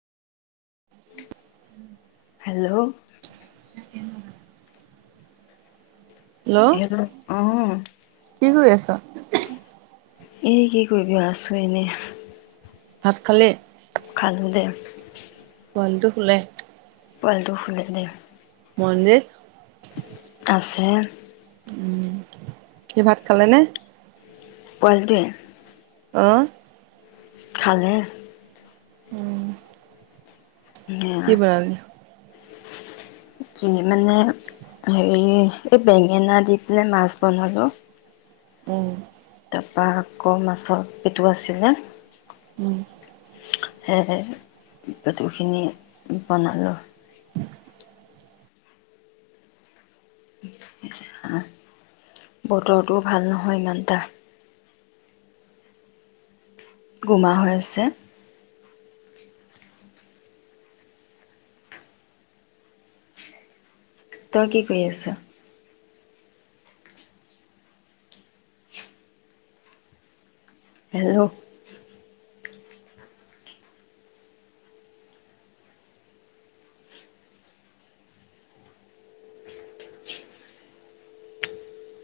Hello hello, কি কৰি আছ? এই কি কৰিবি আছোঁ এনেই। ভাত খালি? খালো দে। পোৱালিটো খুলে? পোৱালিটো খুলে দে। মঞ্জিছ আছে। হেহ উম', সি ভাত খালে নে? কল দি। অহ', খালে। উম', নেৱা কি বনালি? কি মানে, হেৰি এই বেঙেনা দি পিনে মাছ বনালো। উম', তাৰপৰা আকৌ মাছৰ পেটু আছিলে। উম', সেয়েহে পটুখিনি বনালোঁ। বতৰটো ভাল নহয় ইমানটা। গোমা হৈ আছে। তই কি কৰি আছ? হেল্ল',